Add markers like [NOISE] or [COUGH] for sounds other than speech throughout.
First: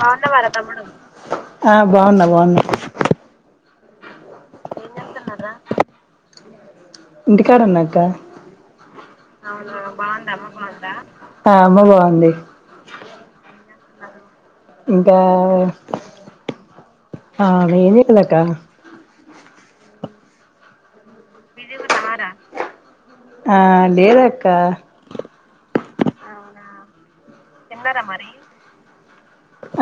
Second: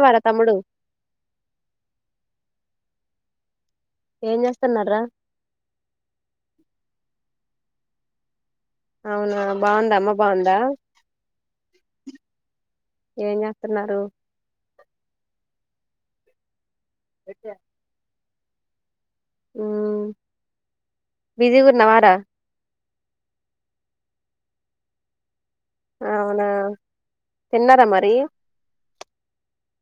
బాగున్నావా రా తమ్ముడు ఆ బాగున్నాం బాగున్నా ఏం జెస్తున్నారు రా ఇంటికాడ ఉన్నా అక్క అవునా బొంద అమ్మ బొంద, అమ్మ బాగుంది తున్నారు ఇంకా ఆ మే క్క హ్మ్మ్ బిజీగా ఉన్నావా రా ఆ లేేద అక్క అవునా తిన్నారా మరి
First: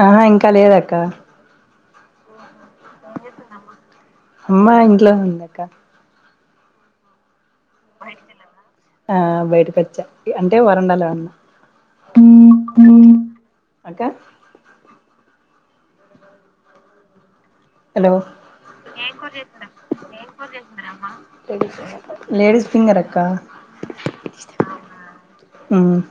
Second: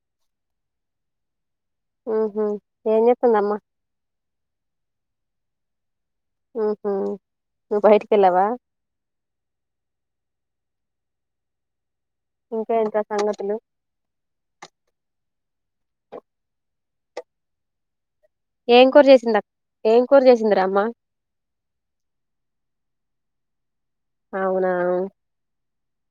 ఆహా ఇంకా లేదక్క హ్మ్మ్ ఏం జేస్తుంది అమ్మ అమ్మా ఇంట్లో ఉందాకా హ్మ్మ్ ఆ బయట వచ్చ అంటే వరండాల ఉన్నా ఇంకేంటి రా సంగతులు అక్క హలో ఏం కూర చేసింది ఏం కూర చేసిందిరా అమ్మ లేడీస్ ఫింగర్ అక్క అవునా మ్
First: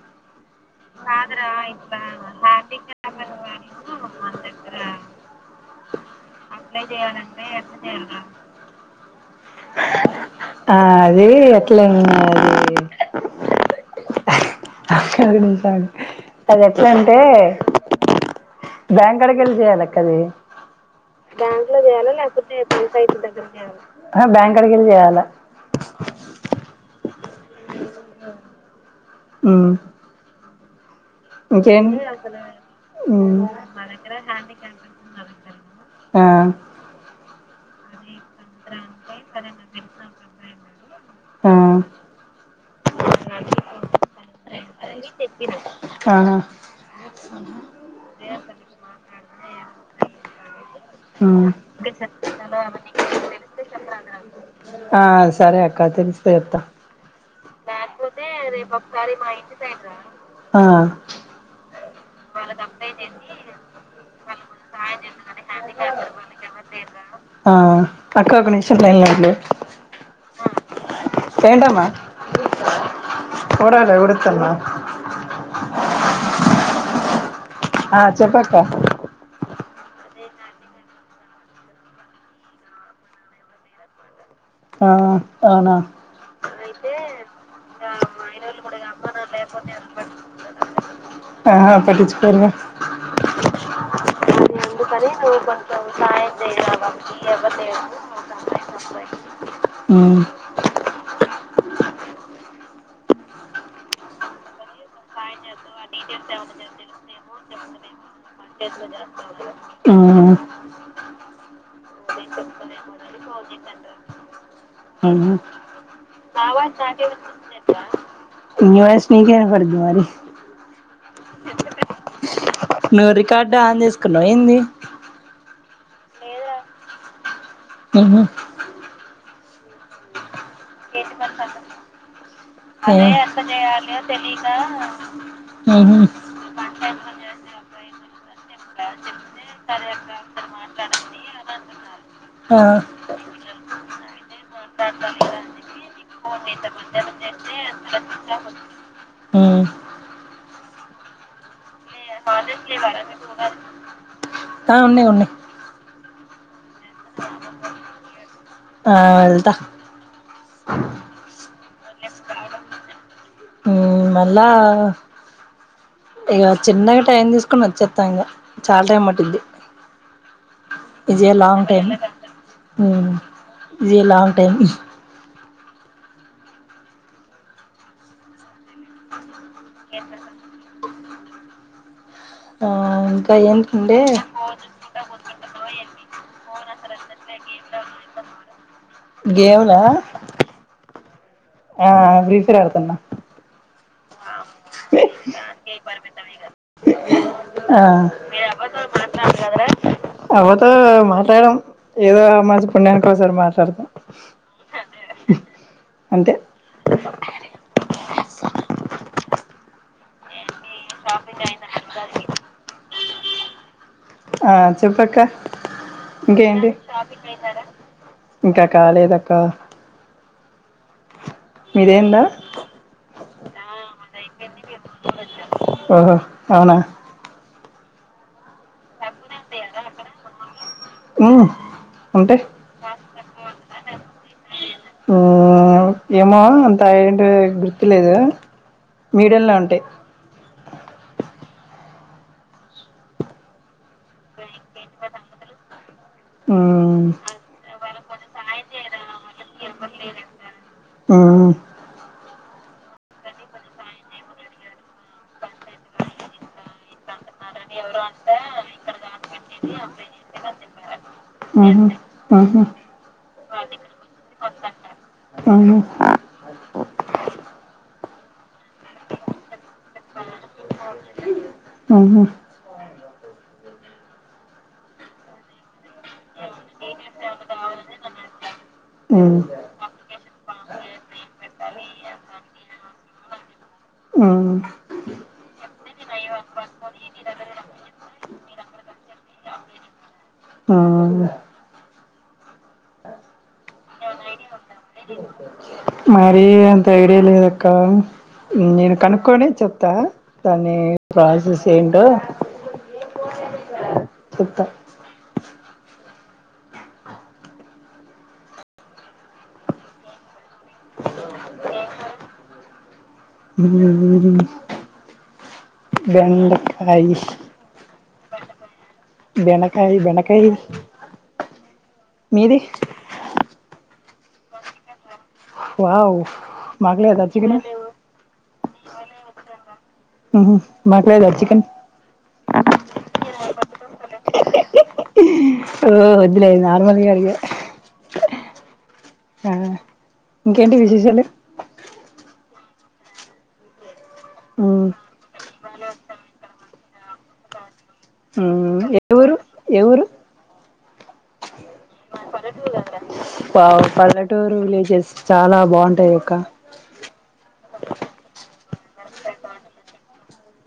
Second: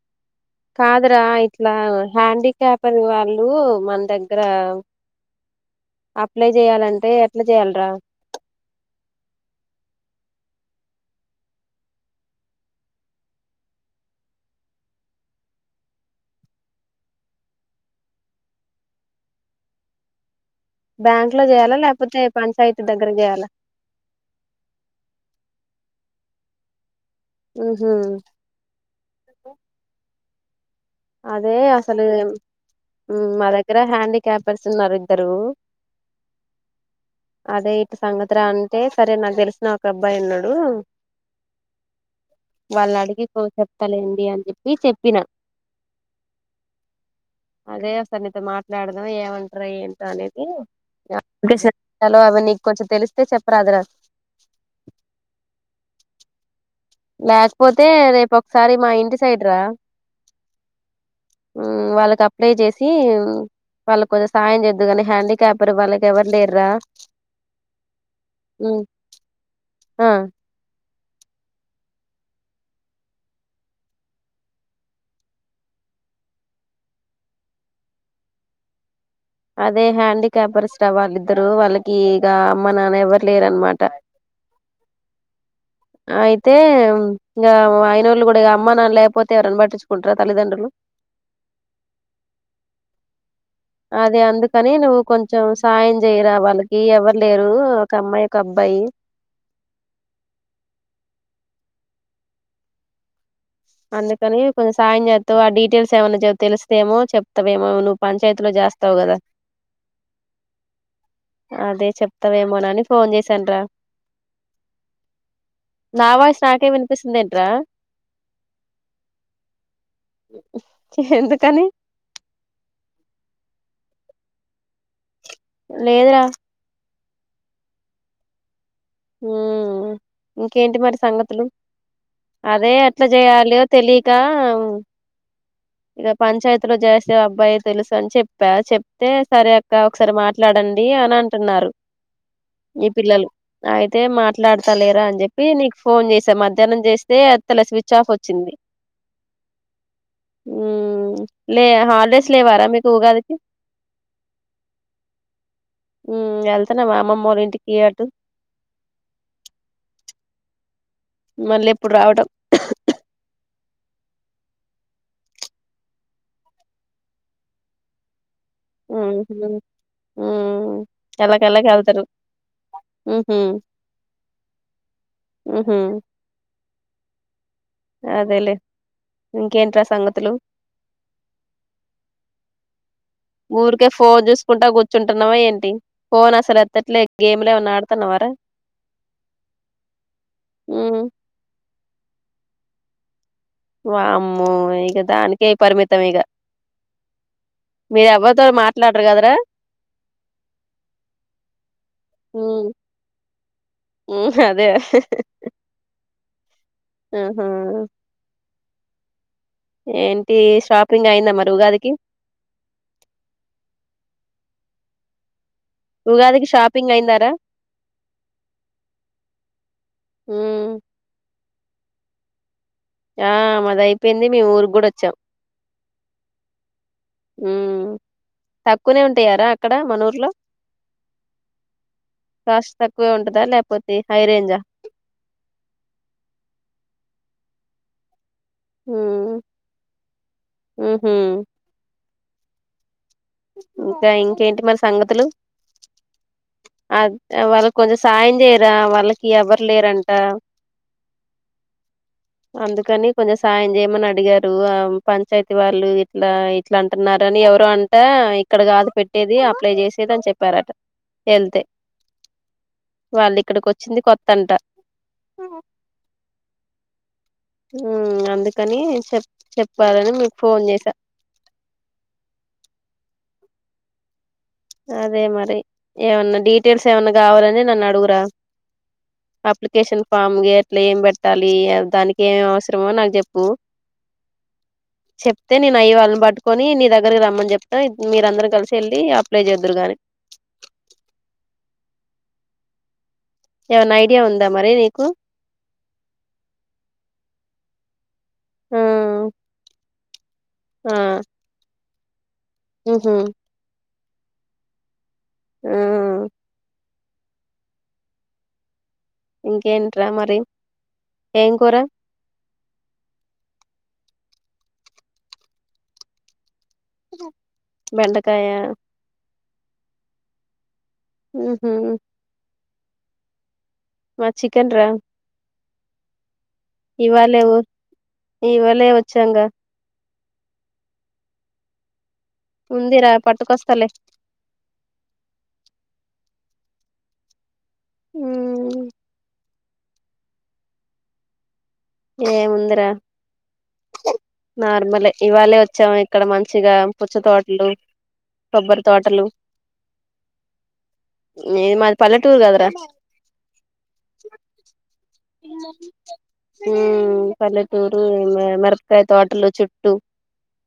కాదురా ఇట్లా హ్యాండిీకా్యాప్ వాళ్ళు మన దగ్గర అప్లై చేయాలంటే ఎట్లా చేయ్యాలరా ఆ అద అట్ల అది అది ఎట్లాంటే బ్యాంక్ కాడికి ఏళ్ళి చేయాలి అక్కది బ్యాంక్ లో చేయాలా లేకపోతే పంచాయతీ దగ్గర చేయాలా ఆహా బ్యాంక్ అడికిళ్ చేయాలా మ్ మ్ అదే అసలు ఉమ్ మా దగ్గర హ్యాండిీకాపర్స్ ఉన్నారు ఇద్దరు ఆ అదే ఇటు సంగతి అంటే సరే నాకు తెలిసిన ఒక అబ్బాయి ఉన్నాడు ఆ వాళ్ళు అడిగి చెప్తలేండి అని చెప్ప అని చెప్పిన ఆ అదే అసార్ నీతో మాట్లాడదాం ఏమంటారు ఏంటో అనేది ఉమ్ లో అంటే నీకు కొంచెం తెలిస్తే చెప్ప రాదు రాదు ఆ సరే అక్క తెలుస్తే చెప్తా, లేకపోతే రేపు ఒక సారి మా ఇంటి సైడ్ రా, ఆ వాళ్ళకి అప్లై చేసి వాళ్ళకి కొంచం సాయం చేద్దు కాని హ్యాండిక్యాప్ర్ వాళ్ళకి ఎవరు లేర్రా, ఆ అక్క ఒక నిమీషం లైన్ లో ఉండు, ఆ ఏంటమా ఉడావాలే ఉడుతున్న అగు, ఆ చెప్పు అక్క అదే హ్యాండిక్యాపర్స్ రా వాళ్ళిద్దరు వాళ్ళకి ఇక అమ్మ నాన్న ఎవరు లేరనమాట, ఆ అవునా అయితే ఇంకా అయిన వాళ్ళు కూడా ఇ అమ్మ నాన్న లేకపోతే ఎవరైనా పట్టించుకుంటారా తల్లిదండ్రులు, ఆహా పట్టించుకోరుగా అదే అందుకని నువ్వు కొంచెం సాయం చేయరా వాళ్ళకి ఎవరు లేరు ఒక అమ్మాయి, ఒక అబ్బాయి ఉ అందుకని కొంచెం సాయం చేతవా అది ల్స్ ఏమన్నా తెలుస్తేమో చెప్తావేమో నువ్వు పంచాయతీలో చేస్తావు కదా ఉమ్ అదే చెప్తావేమోనని ఫోన్ చేసాంట్రా ఉమ్ నా వాస్ నాకేమి వినిపిస్తుంది, ఏంట్రా నీ వాయిస్ నీకే వినిపడిది మరి, [UNINTELLIGIBLE] ఎందుకని నువ్వు రికార్డ్ ఆన్ చెస్ కున్నావేంది. లేదూర ఉహు ఉ ఇంకేంటి మరి సంగతులు అదే ఎట్లా చేయాలి తెలియక, ఉహు ఇక పంచాయతీలో చేస్తే అబ్బాయి తెలుసు అని చెప్పా చెప్తే సరి అక్క ఒకసారి మాట్లాడండి అని అంటున్నారు, ఆ ఈ పిల్లలు అయితే మాట్లాడు చెప్తా లేరా అని చెప్పి నీకు ఫోన్ చేసా మధ్యాహ్నం చేస్తే ఎతలే స్విచ్ ఆఫ్ వచ్చింది. ఉ ఉ లే హాలిడేస్ లేవారా మీకు ఉగాదికి, ఆ ఉన్నాయి, ఉన్నాయి. వెళ్తన్నావా అమ్మమ్మ వాళ్ళ ఇంటికి అటు ఆ వెళ్తా మళ్ళీ ఎప్పుడు రావడం, ఉ మళ్ళా ఇక చిన్నగా టైం తీసుకుని వచ్చేతా ఇగా చాలా టైం పట్టింది, ఇదే లాంగ్ ఎలాకెళ్ళకి టైం వెళ్తారు ఉహు, ఇదే లాంగ్ టైం. ఉహు అదేలే ఇంకేంట్రా సంగతులు ఆ ఇంకా ఊరికే ఏంటంటే ఫోన్ చూసుకుంటా కూర్చుంటున్నావా, ఏంటి ఫోన్ అసలు ఎత్తట్లే గేమ్లేమన్నా ఆడుతున్నావారా, గేమ్లా హు ఆ బ్రీఫర అడుతున్న, వామ్మో ఇక దానికే పరిమితం ఇక ఆ మీరు ఎవరితో మాట్లాడరు కదరా అవ్వతో మాట్లాడం ఏదో మంచి పుణ్యానికి ఒకసారి మాట్లాడతాం అదే అంతే ఆహా ఏంటి శప్ కిగ్ అయిందా మరి ఉగాదికి ఆ చెప్పక్క ఉగాదికి ఇంకేంటి షాపింగ్ అయిందారా ఇంకా కాలేదక్క ఆ మీరేందా ఆ మాద అయిపోయింది మేము ఊరికి కూడా వచ్చాం ఓహో అవునా తక్కువనే ఉంటాయారా అక్కడ మనూర్ లో ఉంటే కాస్ట్ తక్కువే ఉంటదా లేకపోతే హై రేంజా ఏమో అంత అంటే గుర్ ఎలేదు మీడిల్ లో ఉంటాయి ఆహ ఇంకా ఇంకేంటి మరి సంగతులు ఉమ్ అది వాళ్ళ కొంచెం సాయం చేయరా వాళ్లకి ఎవర్ ఉ అందుకని కొంచెం సాయం చేయమని అడిగారు పంచాయతీ వాళ్ళు ఇట్లా ఇట్లా అంటున్నారు అని ఎవరు అ అట్ట ఇక్కడ కాదు పెట్టేది అప్లై చేసేది అని చెప్పారట వెళ్తే ఆహా ఆహా వాళ్ళు ఇక్కడికి వచ్చింది కొత్తంట అవునా అందుకని చెప్ చెప్పాలని మీకు ఫోన్ చేసా ఉ అదే మరి ఏమన్నా డీటెయిల్స్ ఏమన్నా కావాలని నన్ను అడుగురా ఉమ్ అప్లికేషన్ ఫామ్ అట్లా ఏమి పెట్టాలి దానికి ఏమ అవసరమో నాకు చెప్పు ఉమ్ చెప్తే నేను అయ్యి వాళ్ళని పట్టుకొని నీ దగ్గరకి రమ్మని చెప్తాను మీరందరం కలిసి వెళ్ళి అప్లై చేదురు కానీ ఉమ్ ఏమనా ఐడియా ఉందా మరి నీకు మరి అంత ఐడియా లేదు అక్క ఆ నేను కనుక్కొనే చెప్తా దనే ఆ ప్రాసెస్ ఏం డ్ ఉహు చెప్తా ఉ ఇంకేంట్రా మరి ఏం కూర [UNINTELLIGIBLE] బెండ కాయి బెండకాయ బెండకాయి బెండకాయి ఉమ్ హు ది మాది చికెన్ రా వావ్ మాకు లేదా చికెను ఇవాలే వచ్చాంగా ఉంహు మాకు లేదా చికెన్ ఉందిరా పట్టుకొస్తలే ఓ వద్దులే నార్మల్గా అడిగా ఉమ్ ఆ ఇంకేంటి విశేషాలు ఏముందిరా ఉమ్ నార్మలే ఇవాళే వ చ్చాం ఇక్కడ మంచిగా పుచ్చ తోటలు కొబ్బరి తోటలు ఎ ఊరు ఇది మాది పల్లెటూరు కాదరా ప-పల్లెటూరు విలేజెస్ చాలా బాగుంటాయి అక్క ఉమ్ పల్లెటూరు మిరపకాయ తోటలో చుట్టూ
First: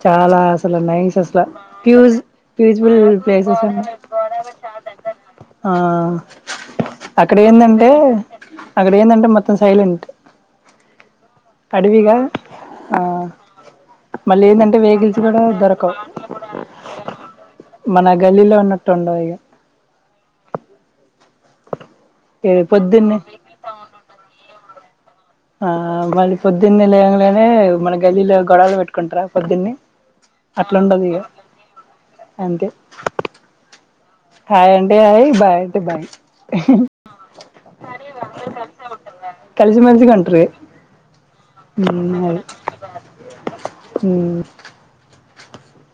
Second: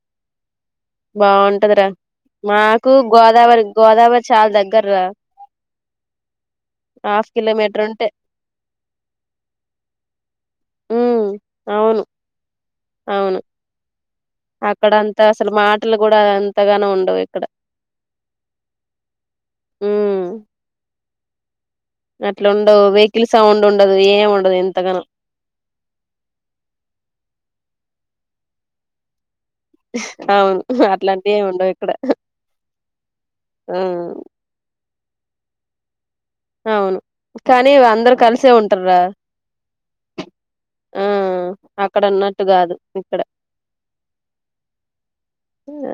చాలా అసలు నైస్ అసలు బాగుంటదిరా ప్యూజ్ మాకు ప్యూజిబుల్ ప్లేసెస్ గోదావరి అ గోదావరి చాలా దగ్గర్రా ఆ హాఫ్ అక్కడ కిలోమీటర్ ఏందంటే ఉంటే అక్కడ ఏందంటే మొత్తం సైలెంట్ ఉమ్ అవును అడివగా అవును మళ్లీ ఏందంటే అక్కడ వెయ్ కిల్స్ అంతా కూడా అసలు దొరకవ్ మాటలు కూడా అంతగానం ఉండవు ఇక్కడ మన గల్లీలో ఉన్నట్టు ఉండవు ఇగ ఉమ్ అట్లా ఏ ఉండదు పొద్దున్నే వెహికల్ సౌండ్ ఉండదు త్తగను ఆ మళ్ళీ పొద్దున్న లేవగానేమన గదిలో గొడవలు పెట్టుకుంటారా పొద్దున్నే అవును అట్లుండదు ఇగ అట్లాంటి ఏమి ఉండవు ఇక్కడ అంతే ఆ హాయ్ అంటడి హాయి్ బాయ్ అంటే బాయ్ అవును కానీ అందరు కలిసే ఉంటార్ర కలిసిమెలిసిగా ఉంటరు ఉమ్ అది ఉమ్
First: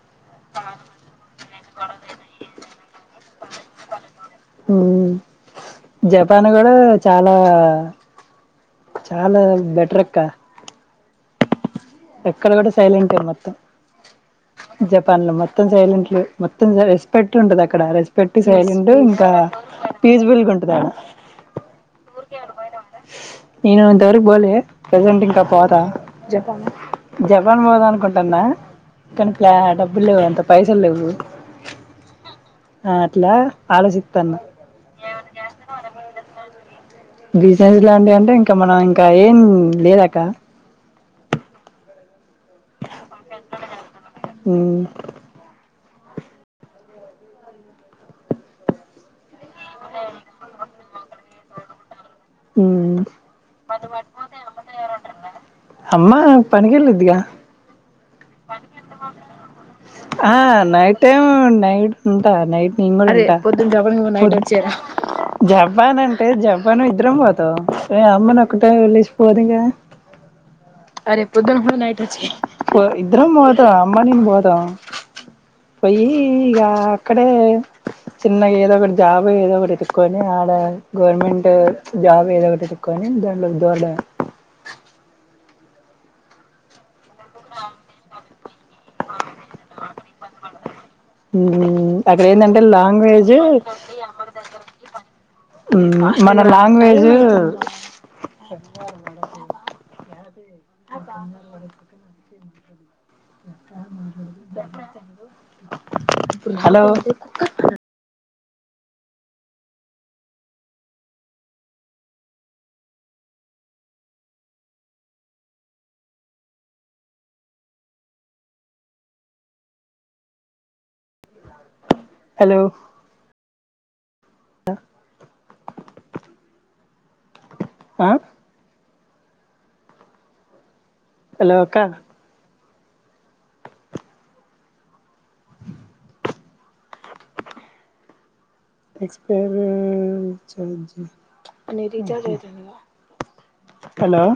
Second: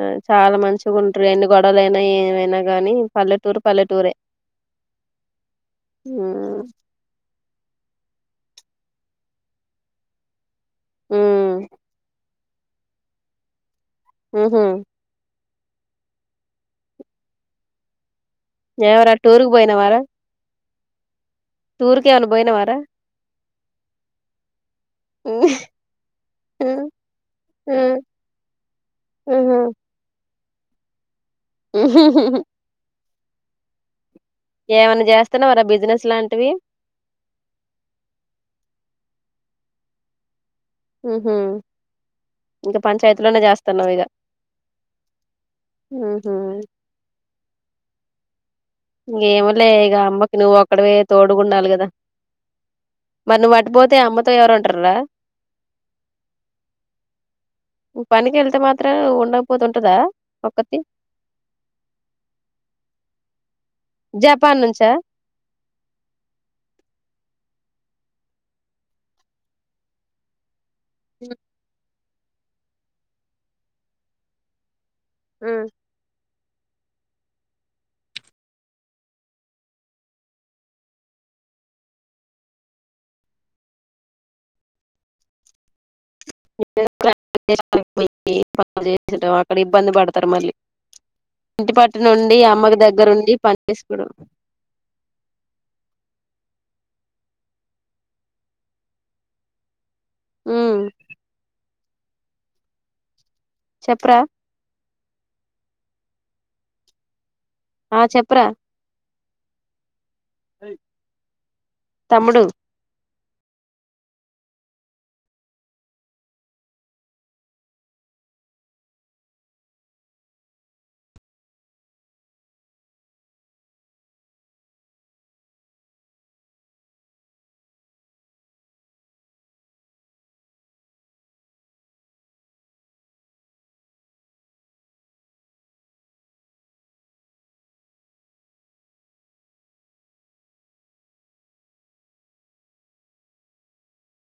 ఆ చాలా మంచిగా ఉంట్రు ఎన్ని గొడవలుఅయినా ఏమైనా గానీ పల్లెటూరు పల్లెటూరే ఉమ్ జపాన్ ఉ కూడా చాలా చాలా బెటర్ అక్క ఊ ఎక్కడ గుడా సైలెంటే మొత్తం ఉహు జపాన్ లో మత్త మొత్తం సైలెంట్ లే మొత్తం రెస్పెక్ట్ వుంటాది అక్కడ రె పెట్టి సయలిండు ఎవరా ఇంకా టూర్కి పోయినవారా పీజ బిల్ అదా టూర్కి ఏమైనా పోయినవారా నేనుంతవరకు పోలే ప్రజెంట్ ఇంకా పోతా జపాన్ పోద అనుకుంటున్నా కానీ్లా డబ్బులు ఎంత పైసలు లేవు హ్మ్మ్ హ్మ్మ్ ఒట్లా ఆలోచి ఏమన్నా చేస్తున్నావారా బిజినెస్ లాంటివి బిజినెస్ లాంటి అంటే ఇంకా మనం ఇంకా ఏం లేదాక ఆహా ఇంకా పంచాయతీ లోనే జాస్ తన వేద్ హ్మ్మ్ హ్మ్మ్ ఏమోలేఇక అమ్మకి నువ్వు అక్కడవే తోడుగా ఉండాలి కదా ఉమ్ మరి నువ్వు మట్పోతే అమ్మతో ఎవరు ఉంటార రా అమ్మా పనికెళ్ళిద్దిగా ను పనికి వెళ్తే మాత్రం ఉండ పోతన్ ఆ నైట్ టైం నైట్ ఉంటా నైట్ నేన్ కూడా ఉంటా పొద్దున జపాన్ పోయి నైట్ జపాన్ వచ్చేరా నుంచా జపాన్ అంటే జపాను ఇద్దరం పో ఇగ అమ్మను ఒకటే వెళ్ళసి పోదు గా అరే ఉమ్. పొద్దున పోయ్ నైట్ పో ఇద్దరం పోతాం అమ్మ నేను పోతాం పొయ్యి ఇగ అక్కడే చిన్నగా ఏదో ఒకటి జాబ్ ఏదో ఒకటి ఎతుక్కొని ఆడ గవర్నమెంట్ జాబ్ ఏదో ఒకటి ఎతుక్కొని దానిలోకి దూరడమె [INAUDIBLE] పనులు చేయించటం అక్కడ ఇబ్బంది పడుత్ తర్ మళ్ళి ఉమ్ అక్కడ ఏందంటె దగ్గరుండి లాంగ్వేజు పని చేసుకుడు మ్ మన లాంగ్వేజు [INAUDIBLE] ఉమ్ చెప్పరా [UNINTELLIGIBLE] హలో ఆ చెప్పురా తమ్ముడు హలో అ ఆ హలో అక్క హలో